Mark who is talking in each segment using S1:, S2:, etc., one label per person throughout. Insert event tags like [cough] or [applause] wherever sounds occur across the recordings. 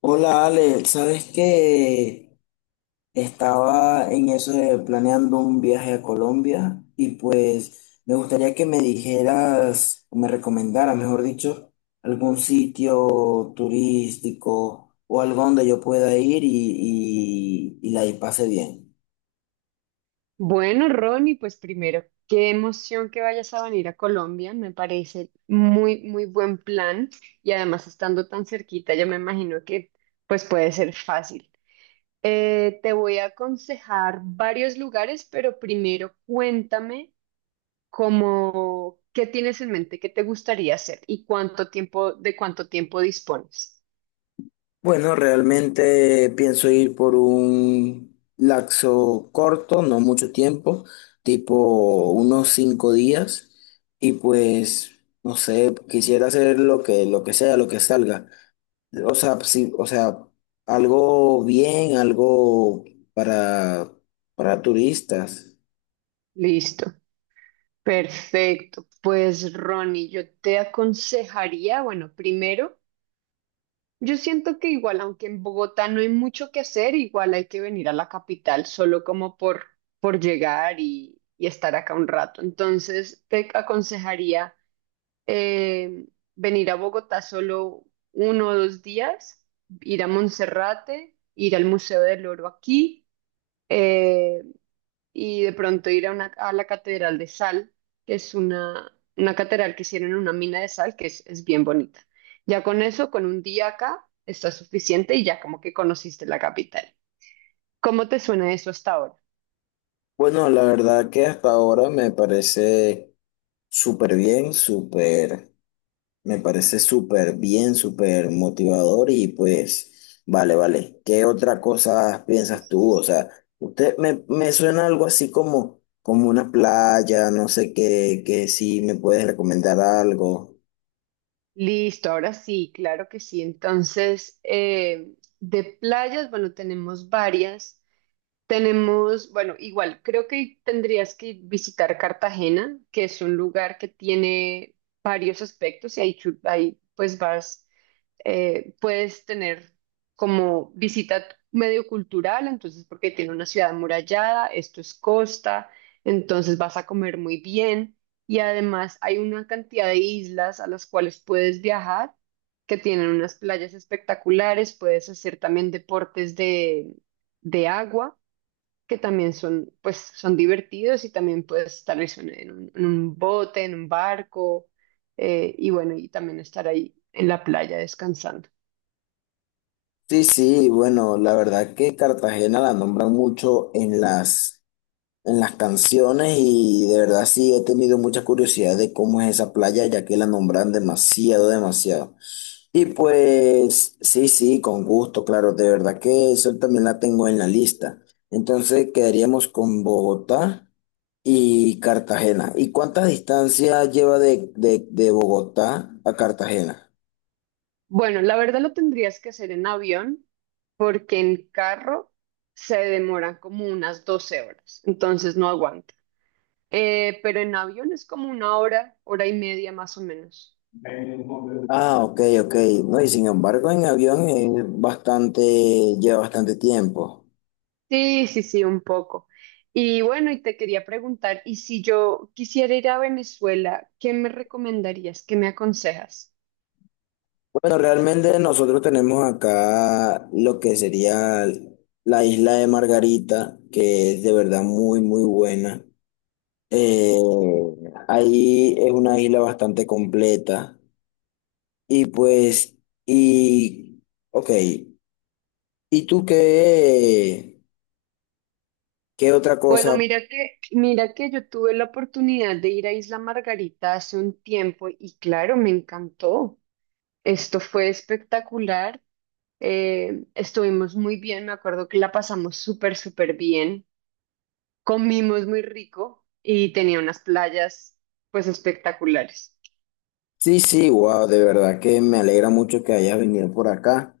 S1: Hola Ale, ¿sabes que estaba en eso de planeando un viaje a Colombia y pues me gustaría que me dijeras o me recomendaras, mejor dicho, algún sitio turístico o algo donde yo pueda ir y pase bien?
S2: Bueno, Ronnie, pues primero, qué emoción que vayas a venir a Colombia, me parece muy buen plan y además estando tan cerquita, yo me imagino que pues puede ser fácil. Te voy a aconsejar varios lugares, pero primero cuéntame qué tienes en mente, qué te gustaría hacer y de cuánto tiempo dispones.
S1: Bueno, realmente pienso ir por un laxo corto, no mucho tiempo, tipo unos 5 días, y pues, no sé, quisiera hacer lo que sea, lo que salga. O sea, sí, o sea, algo bien, algo para, para turistas.
S2: Listo. Perfecto. Pues Ronnie, yo te aconsejaría, Yo siento que igual, aunque en Bogotá no hay mucho que hacer, igual hay que venir a la capital solo por llegar y estar acá un rato. Entonces, te aconsejaría eh, venir a Bogotá solo 1 o 2 días, ir a Monserrate, ir al Museo del Oro aquí, eh, y de pronto a la Catedral de Sal, que es una catedral que hicieron en una mina de sal, que es bien bonita. Ya con eso, con un día acá, está suficiente y ya como que conociste la capital. ¿Cómo te suena eso hasta ahora?
S1: Bueno, la verdad que hasta ahora me parece súper bien, súper. Me parece súper bien, súper motivador y pues, vale, vale. ¿Qué otra cosa piensas
S2: Listo.
S1: tú? O sea, usted me suena algo así como, como una playa, no sé qué, que si me puedes recomendar algo.
S2: Listo, ahora sí, claro que sí. Entonces, de playas, bueno, tenemos varias. Igual, creo que tendrías que visitar Cartagena, que es un lugar que tiene varios aspectos y ahí, pues vas, puedes tener como visita medio cultural, entonces porque tiene una ciudad amurallada, esto es costa, entonces vas a comer muy bien y además hay una cantidad de islas a las cuales puedes viajar, que tienen unas playas espectaculares, puedes hacer también de agua que también son divertidos y también puedes tal vez en un bote, en un barco, y bueno, y también estar ahí en la playa descansando.
S1: Sí, sí, bueno, la verdad que Cartagena la nombran mucho en las canciones y de verdad sí he tenido mucha curiosidad de cómo es esa playa, ya que la nombran demasiado, demasiado. Y pues sí, sí, con gusto, claro, de verdad que eso también la tengo en la lista. Entonces quedaríamos con Bogotá y Cartagena. ¿Y cuánta distancia lleva de Bogotá a Cartagena?
S2: Bueno, la verdad lo tendrías que hacer en avión porque en carro se demoran como unas 12 horas, entonces no aguanta. Pero en avión es como una hora, hora y media más o menos.
S1: Ah, ok, ok. No, y sin embargo, en avión es bastante, lleva bastante tiempo.
S2: Sí, sí, sí, un poco. Y bueno, y te quería preguntar, ¿y si yo quisiera ir a Venezuela, qué me recomendarías? ¿Qué me aconsejas?
S1: Bueno, realmente nosotros tenemos acá lo que sería la isla de Margarita, que es de verdad muy, muy buena. Eh, Ahí es una isla bastante completa. Y pues, y, ok, ¿y tú qué, qué otra
S2: Bueno,
S1: cosa?
S2: mira que yo tuve la oportunidad de ir a Isla Margarita hace un tiempo y claro, me encantó. Esto fue espectacular. Estuvimos muy bien, me acuerdo que la pasamos súper bien. Comimos muy rico y tenía unas playas pues espectaculares.
S1: Sí, sí, wow, de verdad que me alegra mucho que hayas venido por acá.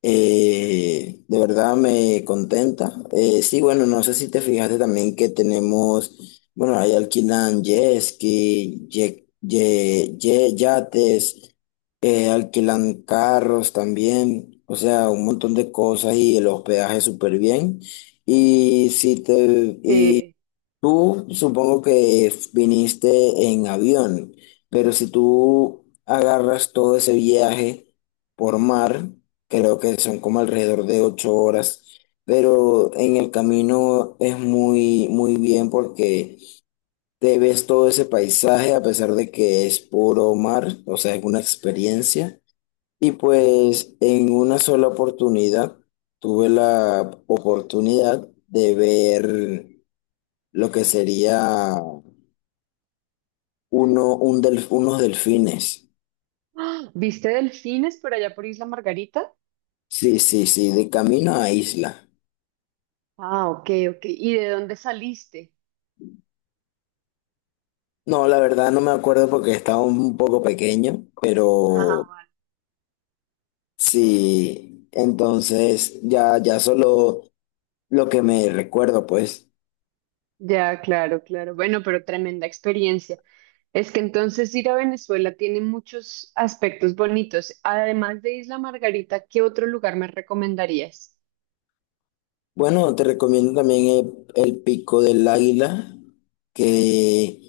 S1: De verdad me contenta. Sí, bueno, no sé si te fijaste también que tenemos, bueno, ahí alquilan jet ski, yates, alquilan carros también, o sea, un montón de cosas y el hospedaje súper bien. Y si te,
S2: Eh,
S1: tú supongo que viniste en avión, pero si tú agarras todo ese viaje por mar, creo que son como alrededor de 8 horas, pero en el camino es muy, muy bien porque te ves todo ese paisaje a pesar de que es puro mar, o sea, es una experiencia. Y pues en una sola oportunidad tuve la oportunidad de ver lo que sería uno, un unos delfines.
S2: [gasps] ¡Ah! ¿Viste delfines por allá por Isla Margarita?
S1: Sí, sí, sí, de camino a isla.
S2: Ah, ok, ok. ¿Y de dónde saliste?
S1: No, la verdad no me acuerdo porque estaba un poco pequeño,
S2: Ajá.
S1: pero sí, entonces ya, ya solo lo que me recuerdo, pues.
S2: Ya, claro, claro. Bueno, pero tremenda experiencia. Es que entonces ir a Venezuela tiene muchos aspectos bonitos. Además de Isla Margarita, ¿qué otro lugar me recomendarías?
S1: Bueno, te recomiendo también el Pico del Águila, que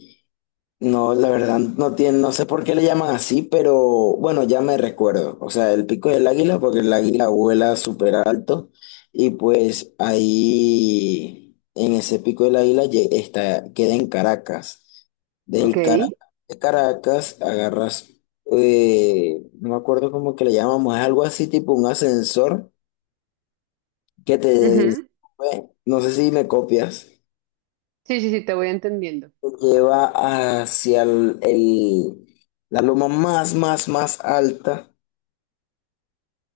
S1: no, la verdad, no tiene, no sé por qué le llaman así, pero bueno, ya me recuerdo. O sea, el Pico del Águila, porque el águila vuela súper alto y pues ahí, en ese Pico del Águila, está, queda en Caracas.
S2: Ok.
S1: Del Caracas, de Caracas agarras, no me acuerdo cómo que le llamamos, es algo así tipo un ascensor que te
S2: Ujú.
S1: sube. No sé si me copias.
S2: Sí, sí, sí, te voy entendiendo.
S1: Lleva hacia la loma más alta.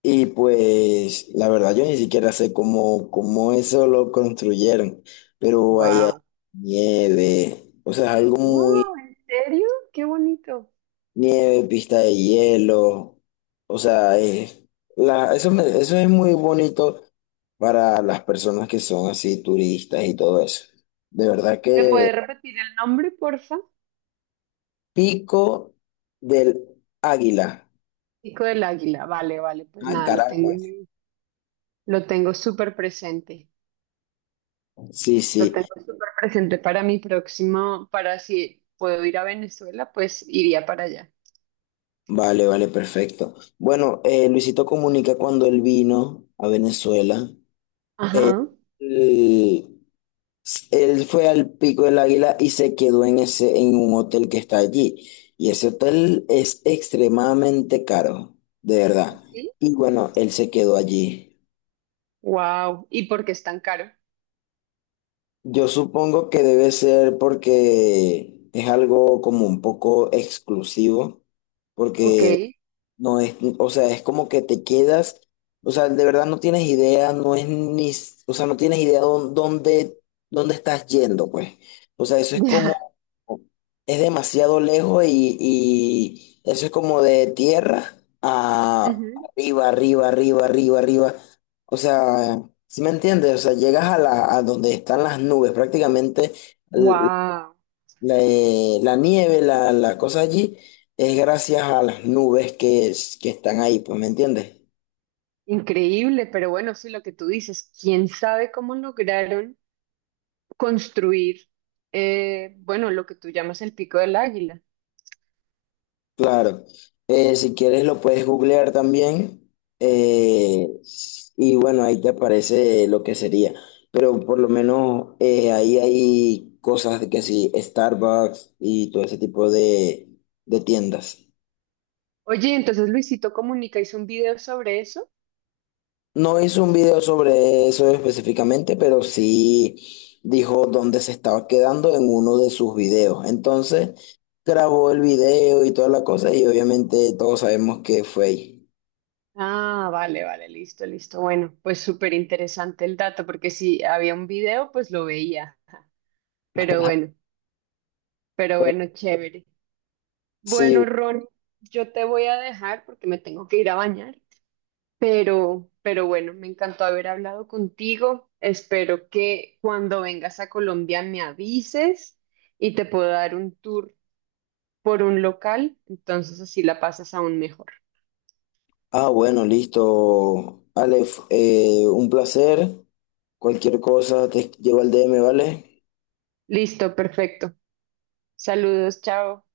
S1: Y pues la verdad yo ni siquiera sé cómo eso lo construyeron, pero ahí hay
S2: Wow.
S1: nieve, o sea, algo
S2: Wow,
S1: muy
S2: ¿en serio? Qué bonito.
S1: nieve, pista de hielo, o sea, eso es muy bonito para las personas que son así turistas y todo eso. De verdad
S2: ¿Me
S1: que
S2: puedes repetir el nombre, porfa?
S1: Pico del Águila,
S2: Pico del Águila. Vale, vale, pues
S1: a
S2: nada, lo tengo.
S1: Caracas.
S2: Lo tengo súper presente,
S1: Sí,
S2: lo
S1: sí,
S2: tengo súper presente para mi próximo, para si puedo ir a Venezuela, pues iría para allá.
S1: vale, vale, perfecto. Bueno, Luisito Comunica cuando él vino a Venezuela, eh,
S2: Ajá.
S1: él, él fue al Pico del Águila y se quedó en un hotel que está allí. Y ese hotel es extremadamente caro, de verdad.
S2: ¿Así?
S1: Y bueno, él se quedó allí.
S2: Wow. ¿Y por qué es tan caro?
S1: Yo supongo que debe ser porque es algo como un poco exclusivo,
S2: Ok,
S1: porque
S2: [laughs]
S1: no es, o sea, es como que te quedas, o sea, de verdad no tienes idea, no es ni, o sea, no tienes idea dónde, dónde estás yendo, pues. O sea, eso es
S2: ya.
S1: como, es demasiado lejos y eso es como de tierra a
S2: Ujú.
S1: arriba, arriba, arriba, arriba, arriba. O sea, ¿si me entiendes? O sea, llegas a la, a donde están las nubes, prácticamente l-
S2: Wow.
S1: la, la nieve, la cosa allí, es gracias a las nubes que, que están ahí, pues, ¿me entiendes?
S2: Increíble, pero bueno, sí, lo que tú dices, quién sabe cómo lograron construir, bueno, lo que tú llamas el Pico del Águila.
S1: Claro. Si quieres lo puedes googlear también, eh, y bueno, ahí te aparece lo que sería. Pero por lo menos ahí hay cosas de que sí, Starbucks y todo ese tipo de tiendas.
S2: Oye, entonces Luisito Comunica hizo un video sobre eso.
S1: No hizo un video sobre eso específicamente, pero sí dijo dónde se estaba quedando en uno de sus videos. Entonces grabó el video y toda la cosa y obviamente todos sabemos que fue ahí.
S2: Ah, vale, vale, listo, listo. Bueno, pues súper interesante el dato, porque si había un video, pues lo veía. [laughs] Pero bueno, pero bueno, chévere.
S1: Sí,
S2: Bueno, Ron, yo te voy a dejar porque me tengo que ir a bañar, pero bueno, me encantó haber hablado contigo. Espero que cuando vengas a Colombia me avises y te puedo dar un tour por un local, entonces así la pasas aún mejor.
S1: ah, bueno, listo. Aleph, un placer. Cualquier cosa te llevo al DM, ¿vale?
S2: Listo, perfecto. Saludos, chao.